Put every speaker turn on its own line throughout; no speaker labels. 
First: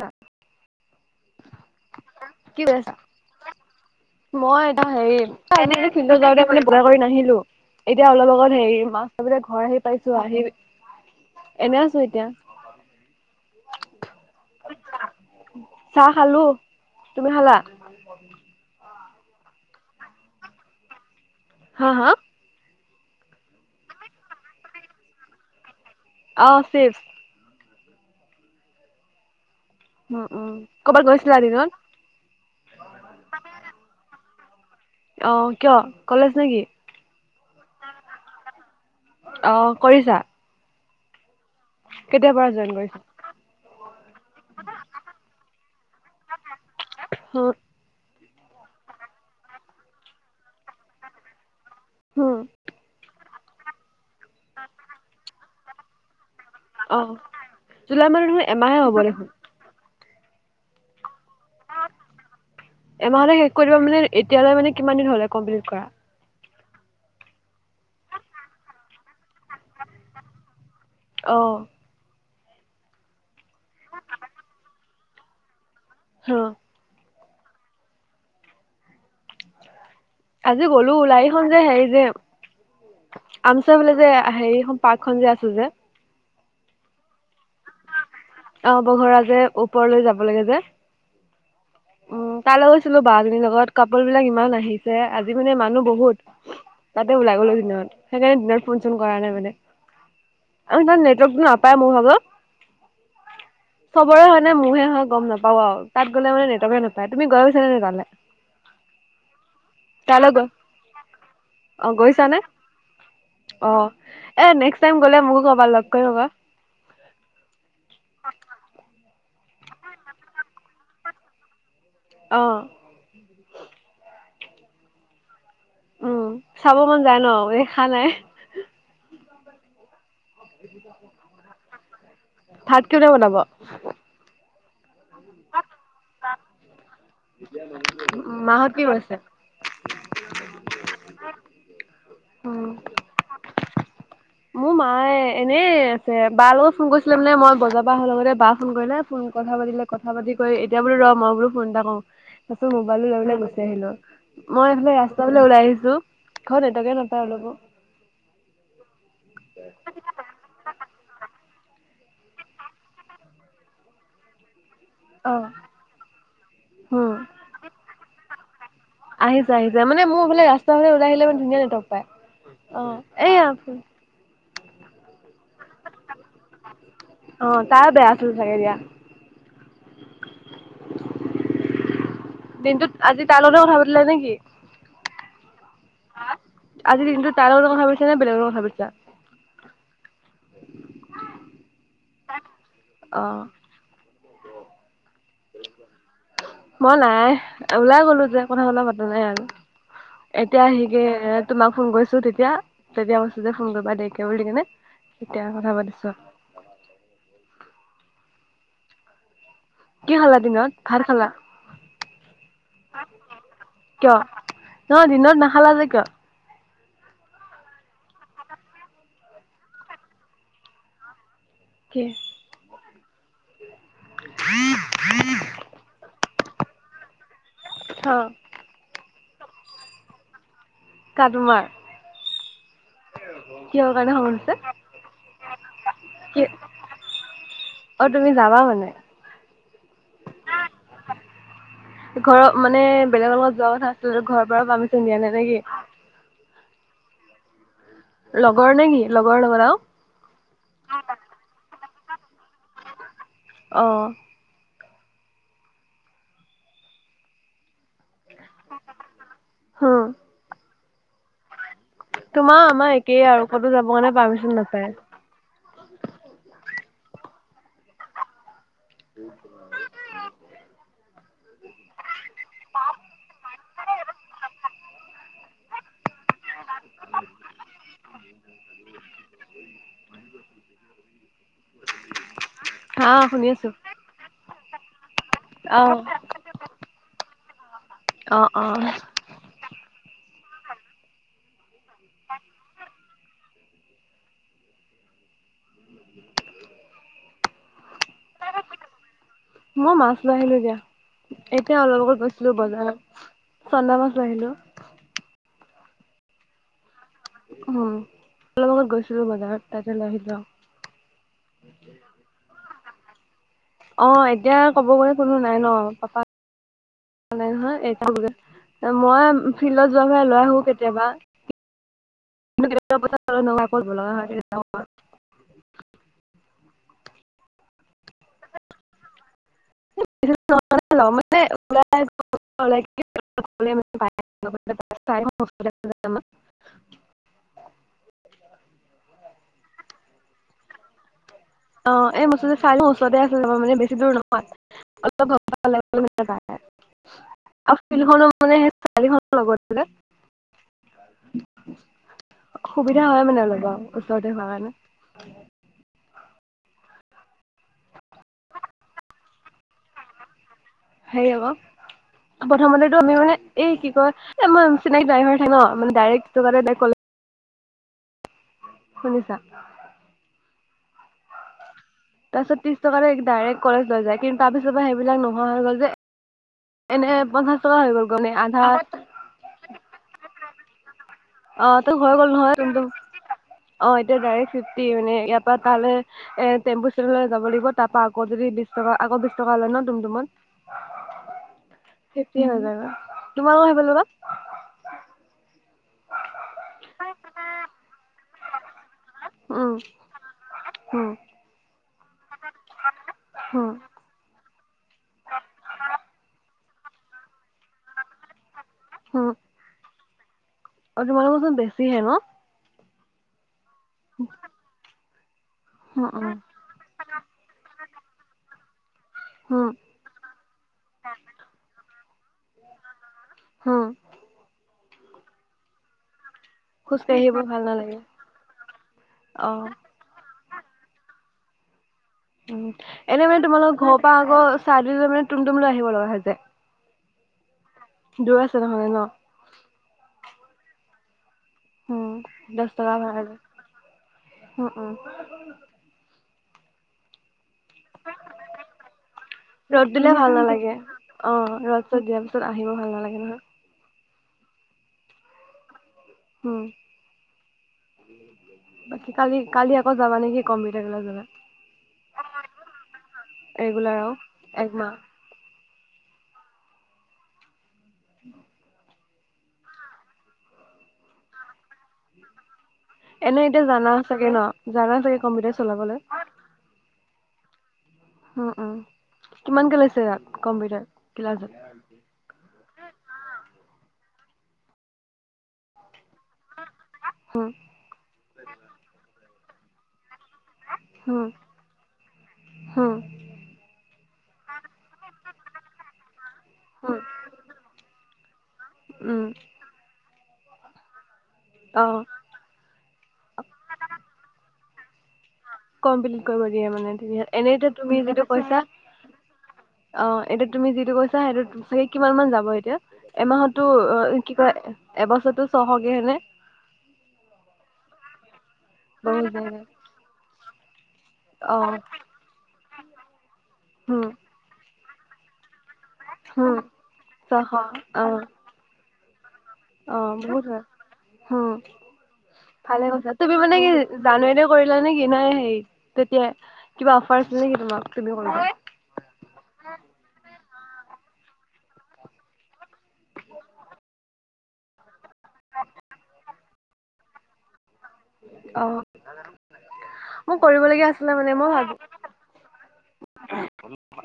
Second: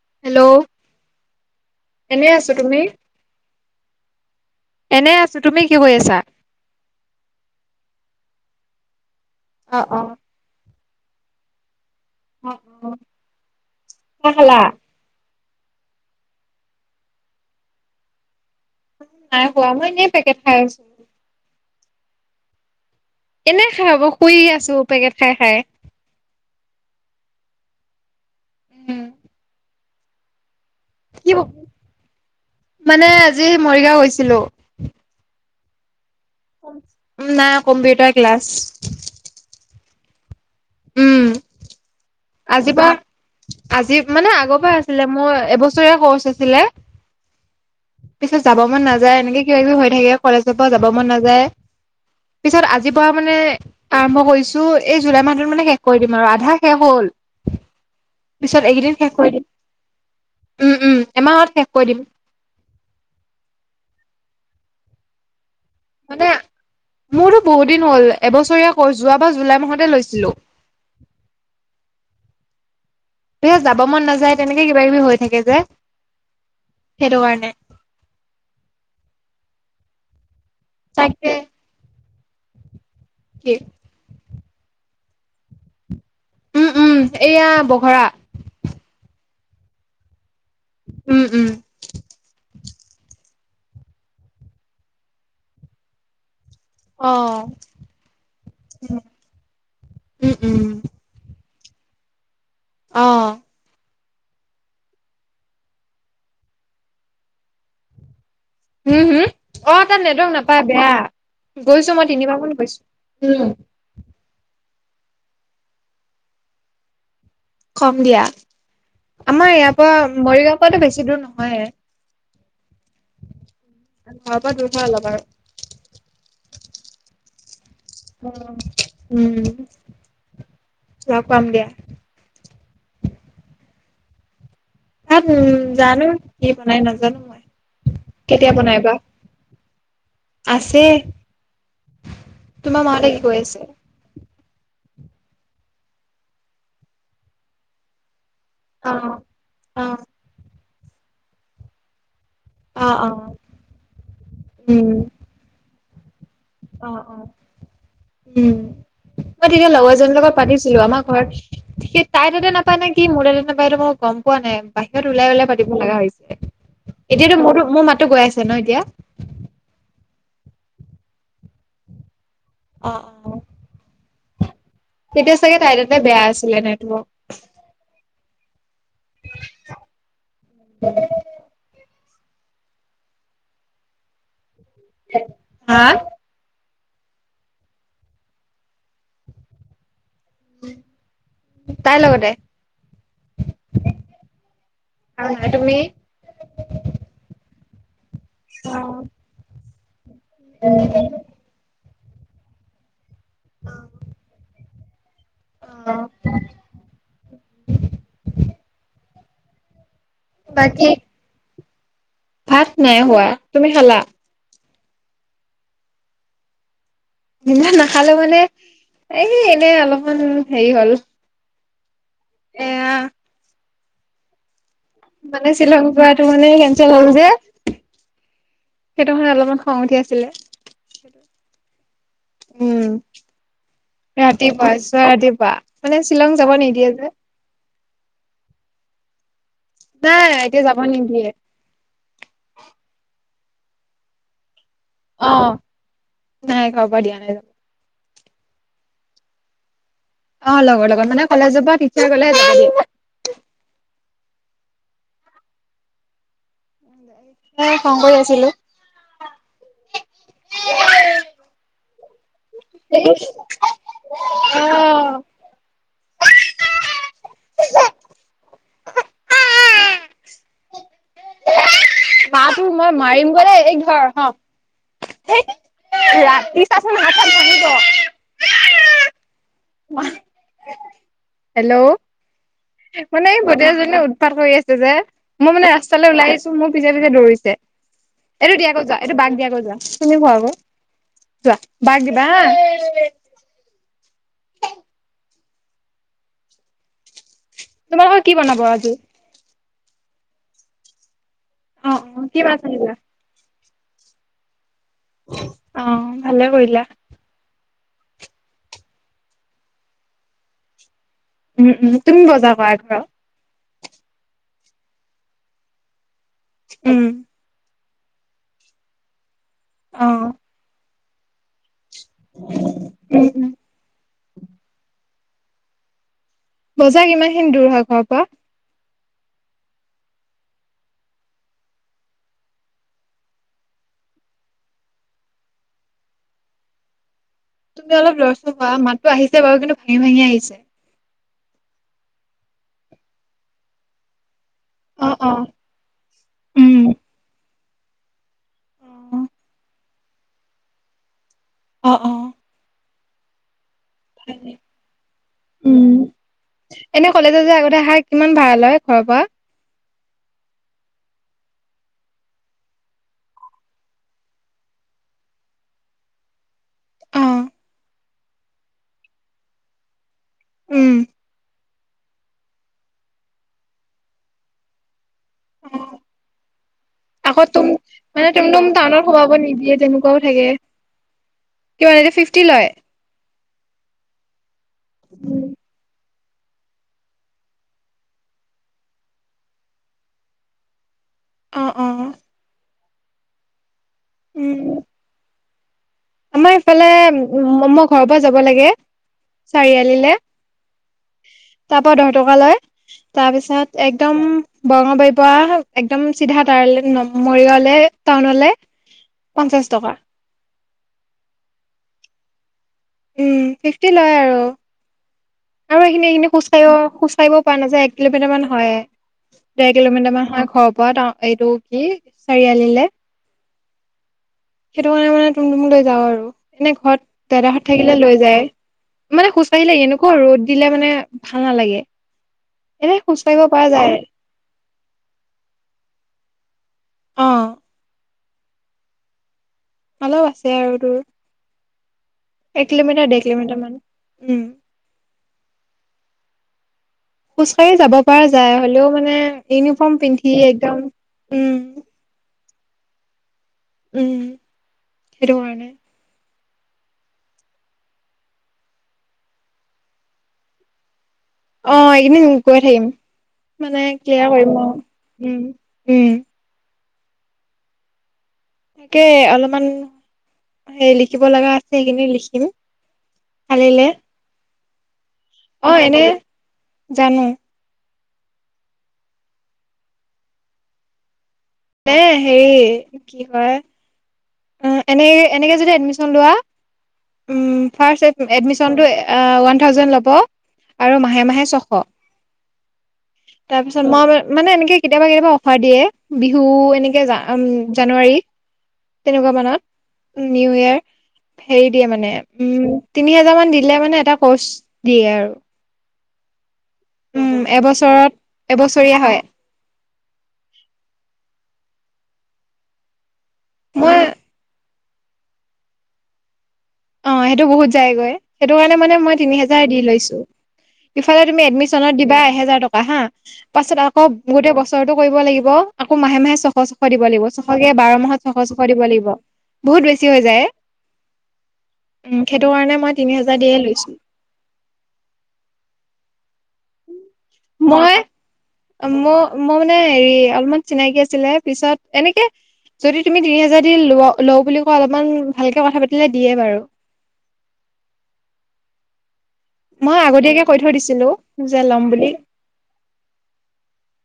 কি
হেল্ল' এনে আছো
কৰি
তুমি?
আছা? মই এটা হেৰি
কি
এনে
কৰি
ফিল্ত
আছা?
যাওঁতে মানে বা কৰি নাহিলো এতিয়া অলপ আগত হেৰি মা ঘৰ আহি
অ', অ',
পাইছো আহি এনে আছো এ
অ ছা খালা?
চাহ খালো তুমি খালা?
নাই হোৱা মই এনেই পেকেট খাই আছো।
হা, হা।
এনে খাই বৈ শুই আছোঁ, পেকেট খাই খাই।
অ' চিফ।
উম।
অহ'অহ'
কি মানে আজি মৰিগাঁও গৈছিলোঁ।
অ' কিয়? কলেজ নেকি?
নাই কম্পিউটাৰ ক্লাছ।
অ' কৰিছা?
উম।
কেতিয়াৰ পৰা জইন কৰিছা?
আজি মানে আগৰ পৰা আছিলে মোৰ এবছৰীয়া কৰ্চ আছিলে।
হ
পিছত যাব মন নাযায় এনেকে কিবা কিবি হৈ থাকে কলেজৰ পৰা যাব মন নাযায়
হুম
পিছত আজি কোৱা মানে আৰম্ভ কৰিছোঁ, এই জুলাই মাহটোত মানে শেষ কৰি দিম আৰু আধা শেষ হ'ল।
অ' জুলাই মাহত দেখোন
পিছত
এমাহে হ'ব
এইকেইদিন শেষ
দেখোন।
কৰি দিম। উম, উম, এমাহত শেষ কৰি দিম।
এমাহলে শেষ কৰি দিবা মানে এতিয়ালৈ মানে কিমান দিন হ'লে কমপ্লিট কৰা?
মানে, মোৰতো বহুত দিন হ'ল এবছৰীয়া কোৰ্চ। যোৱা বা জুলাই মাহতে লৈছিলোঁ।
অহ'
এ যাব মন নাযায়, তেনেকে কিবা কিবি হৈ থাকে যে।
হৰ
সেইটো কাৰণে।
আজি গ'লো ওলাই এই
তাকে
খন যে হেৰি যে
কি
আমচৈ ফালে যে হেৰিখন পাৰ্কখন যে আছো যে।
উম, উম, এইয়া বঘৰা।
অ', বঘৰা যে ওপৰলৈ যাব লাগে যে।
উম, উম।
উম, তালৈ গৈছিলো বা এজনীৰ লগত কাপ'লবিলাক ইমান আহিছে আজি মানে মানুহ বহুত।
অ
তাতে ওলাই গ'লো দিনত সেইকাৰণে দিনত ফোন চোন কৰা নাই মানে।
উম উম
আৰু ইমান নেটৱৰ্কতো নাপায় মোৰ ভাগৰ।
অ
চবৰে হয় নে মোৰহে হয় গম নাপাওঁ আৰু তাত গ'লে মানে নেটৱৰ্কে নেপায়। তুমি গৈ পাইছা নে তালে?
হম, হম? অ' তাত
তালৈ
নেটৱৰ্ক
গৈ
নাপায় বেয়া।
অ
গৈছো মই
গৈছানে
তিনিবাৰ মান গৈছো, উম।
অ এ নেক্সট টাইম গ'লে মোকো ক'বা লগ কৰি হ'বা।
কম দিয়া আমাৰ ইয়াৰ পৰা মৰিগাঁওৰ পৰা বেছি দূৰ নহয়ে।
অ'।
ঘৰৰ পৰা দূৰ হয় অলপ
উম
আৰু।
চাব মন যায় ন এ।
উম, উম, লগ পাম দিয়া।
ভাত কোনে বনাব?
তাত উম জানো কি বনাই নাজানো মই কেতিয়া
মাহত
বনাই
কি
বা।
কৰিছে?
আছেই,
উম,
তোমাৰ মাহঁতে কি কৰি আছে?
মোৰ মায়ে এনে আছে বা লগত ফোন কৰিছিলে মানে মই বজাৰ পৰা অহা লগতে বা ফোন
অ
কৰিলে ফোন কথা
অ
পাতিলে কথা পাতি কৰি এতিয়া বোলো ৰ'হ মই বোলো ফোন এটা কৰো। তাৰপিছত
অ অ
মোবাইলতো লৈ পেলাই গুচি আহিলো। মই
উম
এইফালে ৰাস্তা ফালে ওলাই আহিছো। ঘৰত
অ',
নেটৱৰ্কে নাপায়
অ',
অলপো।
উম। মই তেতিয়া লগৰ এজনীৰ লগত পাতিছিলো, আমাৰ ঘৰত কি তাই তাতে নাপায় নে কি মোৰ তাতে নাপায়তো মই গম পোৱা নাই বাহিৰত ওলাই
অ',
ওলাই পাতিব লগা হৈছে।
উম,
এতিয়াতো মোৰতো মোৰ মাতো গৈ আছে ন এতিয়া?
বোলে ৰাস্তাফালে ওলাই আহিলে মানে ধুনীয়া নেটৱৰ্ক পায়। অ' এইয়া
তেতিয়া চাগে তাই তাতে বেয়া আছিলে নাই তোৰ?
থাকে দিয়া।
[unintelligible]
দিনটোত আজি তাৰ লগতে কথা পাতিলা নেকি?
হা
আজি দিনটোত তাই লগতে কথা পাতিছা নে বেলেগৰ লগত কথা পাতিছা?
তাই লগতে?
অ'।
আৰু নাই তুমি
মই নাই, ওলাই গ'লো যে কথা
অ
চথা পাতা নাই আৰু। এতিয়া আহিকে তোমাক ফোন কৰিছো তেতিয়া। তেতিয়া কৈছো যে ফোন কৰিবা দেৰিকে বুলি কেনে। এতিয়া কথা
অ
পাতিছো আৰু। কি খালা দিনত
বাকী
ভাল খালা?
ভাত নাই হোৱা তুমি খালা?
কিয় নহয় দিনত নাখালা যে কিয়?
ইমান নাখালে মানে এ এনে অলপমান হেৰি হ'ল।
কি?
এয়া
[unintelligible]
মানে শ্বিলং পোৱাটো মানে কেচেল হল যে
অহ
সেইটোহে অলপমান খং উঠি আছিলে।
কাৰ তোমাৰ?
উম
কিহৰ কাৰণে খং উঠিছে
ৰাতিপুৱা চোৱা ৰাতিপুৱা মানে শ্বিলং
কি
যাব নিদিয়ে যে।
অ তুমি যাবা মানে?
নাই এতিয়া যাব নিদিয়ে
ঘৰত মানে বেলেগৰ লগত যোৱা কথা আছিলো ঘৰ পৰা পাৰ্মিচন দিয়া নাই নে নেকি
ঘৰ পৰা দিয়া নাই যাব
লগৰ নে কি লগৰ লগত আও
অ লগৰ লগত মানে [unintelligible]
অ
তাকে খং কৰি আছিলো
হম
[unintelligible]
তোমাৰ আমাৰ একেই আৰু ক'তো যাব কাৰণে
অ
পাৰ্মিচন নাপায়
[unintelligible]
[unintelligible]
মা তোক মই মাৰিমগৈ দেই, এইক ধৰ হেই ৰাতি চাচোন হাত চাত ভাঙিব
[unintelligible]
হেল্ল'।
হা
মানে এই
শুনি আছো
ভতিজা জনিয়ে উৎপাত কৰি আছে যে, মই মানে
আহ
ৰাস্তালে ওলাই আহিছো মোৰ পিছে পিছে দৌৰিছে।
অ
এইটো
অ
দিয়াগৈ যোৱা, এইটো বাক দিয়াগৈ যোৱা। তুমি খোৱা আকৌ যোৱা। বাক দিবা হা। তোমালোকৰ কি বনাব আজি?
মই মাছ লৈ আহিলো এতিয়া, এতিয়া
অ
অলপ
অ
আগত
কি
গৈছিলো
মাছ আনিলা
বজাৰত। চন্দা মাছ লৈ আহিলোঁ।
অ ভালেই কৰিলা।
উম, অলপ আগত গৈছিলো বজাৰত, তাতেই লৈ আহিলোঁ আও
উম উম, তুমি বজাৰ কৰা ঘৰৰ।
অ এতিয়া ক'ব গ'লে কোনো নাই ন, পাপা
উম।
[unintelligible] মই ফিল্ডত যোৱাৰ ভাই
অ
লৈ আহোঁ কেতিয়াবা।
উম উম
[unintelligible]
বজাৰ কিমান খিনি দূৰ হয় ঘৰৰ পৰা?
[unintelligible] মানে [unintelligible] ওলাই [unintelligible] ক'লে [unintelligible]
তুমি অলপ লৰচৰ কৰা। মাতটো আহিছে বাৰু, কিন্তু ভাঙি-ভাঙি আহিছে।
অ', এই মুঠতে চাই লওঁ। ওচৰতে আছে যদি [unintelligible] মানে বেছি দূৰ নহ
অ অ
[unintelligible]
উম
আৰু ফিল্ড খনো মানে সেই চাৰিখনৰ লগত বোলে।
অহ' অ'।
সুবিধা হয় মানে অলপ আৰু ওচৰতে হোৱা কাৰণে।
উম এনে কলেজত যে আগতে আহা কিমান ভাড়া লয় ঘৰৰ পৰা?
হেৰি অ'ক প্ৰথমতেতো আমি মানে, এই কি কয়, এ ম চিনাকী ড্ৰাইভাৰ থাকে ন। মানে ডাইৰেক্ট [unintelligible]
অ
শুনিছা?
উম।
তাৰপিছত ত্ৰিছ টকাকৈ ডাইৰেক্ট কলেজ লৈ যায়। কিন্তু তাৰ পিছৰ পৰা সেইবিলাক নোহোৱা হৈ গ'ল যে এনে
আকৌ
পঞ্চাশ
তুম,
টকা হৈ গ'ল
মানে
আধা
টুম-টুম টাউনত সোমাব নিদিয়ে তেনেকুৱাও থাকে।
অ',
কিমান
ত' হৈ
এতিয়া
গ'ল
ফিফটি
নহয়
লয়
টুমটুম। অ'এতিয়া ডাইৰেক্ট ফিফটি মানে ইয়াৰ পৰা তালে এ টেম্পু ষ্টেনলৈ যাব লাগিব। তাপা আকৌ যদি বিশ টকা, আকৌ বিশ টকা লয় ন টুমটুমত।
অ অ
ফিফ্টিয়ে হৈ যায়। তোমালোকৰ হেই ফালৰ পা
উম। আমাৰ ইফালে ম-মই ঘৰৰ পৰা যাব লাগে চাৰিআলিলে।
অ'।
তাৰ পৰা দহ টকা লয়, তাৰ পিছত
উম
একদম বৰঙাবাৰীৰ পৰা একদম চিধা তাৰলে ন-মৰিগাঁওলৈ, টাউনলৈ
উম
পঞ্চাশ টকা।
অ', তোমালোকৰ চোন বেছি হে ন?
উম, ফিফটি লয় আৰু। আৰু
উম
এইখিনি-এইখিনি
উম
খোজ কাঢ়িব, খোজ কাঢ়িব পৰা নাযায়, এক কিলোমিটাৰ মান হয়েই।
উম
ডেৰ কিলোমিটাৰ মান হয় ঘৰৰ পৰা টাউন, এইটো কি চাৰিআলিলে
হম।
সেইটো কাৰণে মানে টুমটুম লৈ যাওঁ আৰু। এনে
খোজকাঢ়ি
ঘৰত
আহিব ভাল
দাদাহঁত থাকিলে
নালাগে
লৈ যায়। মানে
অ
খোজ কঢ়িলে এনেকুৱা ৰ'দ দিলে মানে ভাল নালাগে।
উম,
এনে খোজ
এনেই
কাঢ়িব
মানে
পৰা
তোমালোকৰ
যায়
ঘৰৰ পৰা আকৌ চাৰিআলিলৈ মানে টুমটুমলৈ আহিব লগা হৈ যায়।
অ'।
দূৰ আছে নহ'লে ন?
অলপ আছে আৰু দূৰ।
উম, দহ টকা ভাড়া লয়।
মান
উম, উম।
খোজ কঢ়ি যাব পৰা যায়, হ'লেও মানে
ৰ'দ
ইউনিফৰ্ম
দিলে ভাল
পিন্ধি
নালাগে
একদম উম
অ', ৰ'দ-ছদ দিয়া পিছত আহিব ভাল নালাগে নহয়।
উম, হেতুকাৰনে।
হম। বাকি কালি-কালি আকৌ যাবা নেকি কম্পিউটাৰ ক্লাছলৈ?
অ', এইকেইদিন গৈ থাকিম মানে
ৰেগুলাৰ আৰু
ক্লিয়াৰ কৰিম। অ',
একমাহ
উম। উম।
[unintelligible]
কে অলপমান, হেই লিখিব লগা আছে, সেইখিনি লিখিম।
এনে এতিয়া
কালিলে
জানা চাগে ন? জানা চাগে কম্পিউটাৰ
অ
চলাবলৈ?
এনে জানো
উম, উম, কিমানকে লৈছে ইয়াত কম্পিউটাৰত?
এই হেৰি এইটো কি কয়। উম, এনে এনেকে যদি এডমিশ্যন লোৱা ফাৰ্ষ্ট এডমিশ্যন টো ওৱান থাউজেণ্ড ল'ব। আৰু মাহে
হম
মাহে ছশ,
হম
তাৰপিছত মই মানে এনেকে কেতিয়াবা, কেতিয়াবা অফাৰ দিয়ে বিহু
হম
এনেকে জানুৱাৰী
উম
তেনেকুৱা মানত, নিউ ইয়েৰৰ হেৰি
অ
দিয়ে মানে উম, তিনি হাজাৰ মান দিলে মানে এটা কোৰ্চ দিয়ে আৰু
কমপ্লিট কৰিব দিয়ে মানে ধুনীয়া,
উম
এনেতুমি
এবছৰত
যিটো কৈছা
এবছৰীয়া হয়
অ', এতিয়া তুমি যিটো কৈছা সেইটো সেই কিমান মান যাব এতিয়া? এমাহতো
মই
অ' কি কয় এবছৰটো ছশকে হয়নে?
অ', সেইটো বহুত যায়গৈ। সেইটোকাৰণে মানে মই
বহুত যায়
তিনিহোজাৰ দি লৈছো। ইফালে তুমি
অ
এডমিশনত দিবা এহেজাৰ টকা হা। পাছত আকৌ
হম
গোটেই বছৰটো কৰিব লাগিব আকৌ মাহে-মাহে
হম
ছশ-ছশ দিব লাগিব।
ছশ
ছশকে বাৰ
অ
মাহত ছশ-ছশ দিব লাগিব। বহুত বেছি
অ',
হৈ যায়
বহুত হয়। অ'।
উম সেইটো কাৰণে
ভালে
মই
কৈছা,
তিনি
তুমি
হাজাৰ দিয়ে
মানে কি
লৈছো
জানুৱাৰীতে কৰিলা নে কি নে হে তেতিয়াই কিবা অফাৰ আছিল নেকি তোমাক তুমি কৰোতে?
ম মই মানে হেৰি অলপমান চিনাকি আছিলে পিছত এনেকে যদি তুমি দুই হাজাৰ দি ল লওঁ বুলি কোৱা। অলপমান ভালকে কথা পাতিলে দিয়ে বাৰু।
অহ'
মই আগতীয়াকে কৈ থৈ দিছিলোঁ
মই
যে
ভাবি
ল'ম বুলি।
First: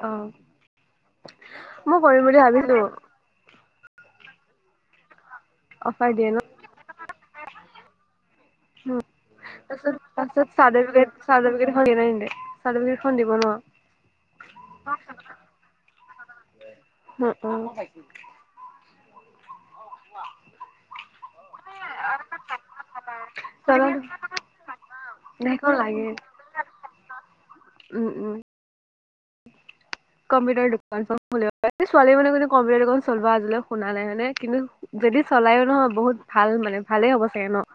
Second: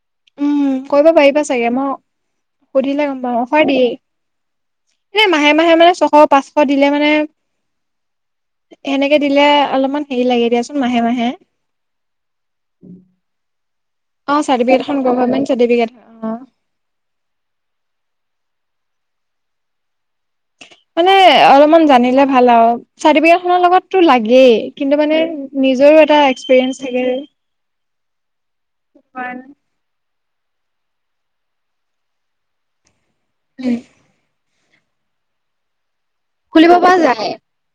অ
উম, কৰিব পাৰিবা চাগে মই
কৰিম বুলি ভাবিছো
সুধিলে গ'ম পাম। কৈয় দিয়ে। এনে মাহে মাহে মানে
অফাৰ
ছশ
দিয়ে ন
পাঁচশ দিলে মানে
উম,
সেনেকে দিলে
তাৰপিছত
অলপমান হেৰি
তাৰপিছত
লাগে দিয়াচোন মাহে
চাৰ্টিফিকেত
মাহে
চাৰ্টিফিকেতখন দিয়ে না নিদিয়ে? চাৰ্টিফিকেতখন দিব ন?
অ চাৰ্টিফিকেতখন গভৰ্মেন্ত চাৰ্টিফিকেত।
উম উম। [inaudible]
মানে অলপমান জানিলে ভাল আৰু চাৰ্টিফিকেট খনৰ লগতো লাগেই কিন্তু মানে
সেইখন
নিজৰো
লাগে
এটা এক্সপিৰিয়েঞ্চ থাকে।
উম উম।
[inaudible]
কম্পিউটাৰ দোকান [inaudible] ছোৱালী মানুহ কিন্তু কম্পিউটাৰ দোকান চলোৱা আজিলৈ শুনা নাই মানে কিন্তু যদি চলায়ো নহয় বহুত ভাল
খুলিব
মানে,
পৰা
ভালেই
যায়
হ'ব চাগে ন?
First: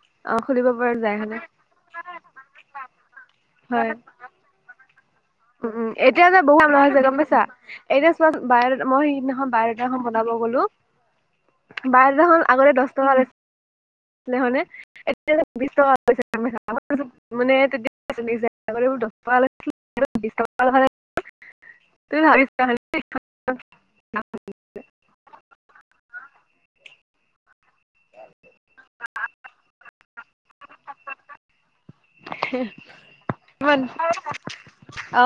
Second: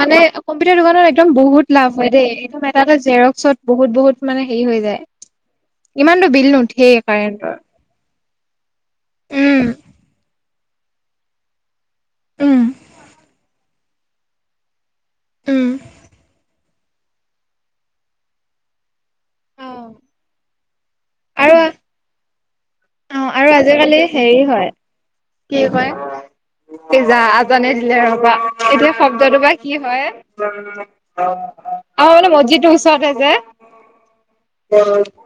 মানে
অ খুলিব
কম্পিউটাৰ
পৰা
দোকানত
যায়
একদম
হয়নে
বহুত লাভ হয় দেই, একদম এটা এটা জেৰক্সত
হয়
বহুত বহুত মানে হেৰি হৈ যায়
উম উম
ইমানতো
এতিয়া যে
বিল
বহুত মানহ
নুঠেই
হৈছে গম পাইছা
কাৰেণ্টৰ
এতিয়া চোৱা বায় মই সেইদিনাখন
উম
বায় ডাটা এখন বনাব গলো বায় ডাটাখন
উম
আগতে দছ টকা লৈছিলে হয়নে? এতিয়া
উম
বিশ টকা [unintelligible] মানে [unintelligible]
অ আৰু
[unintelligible]
অ আৰু আজিকালি হেৰি হয় কি হয় [unintelligible] ৰবা এতিয়া শব্দটো বা কি হয়, অ মানে মছ্জিটো ওচৰতে যে।
[unintelligible] অ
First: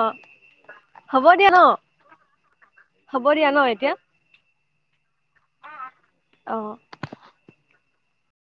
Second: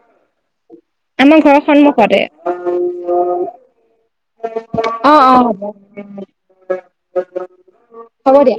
হ'ব
আমাৰ
দিয়া ন?
ঘৰৰ সন্মুখতে
হ'ব দিয়া ন এতিয়া?
অ অ
অ
[unintelligible] হ'ব দিয়া।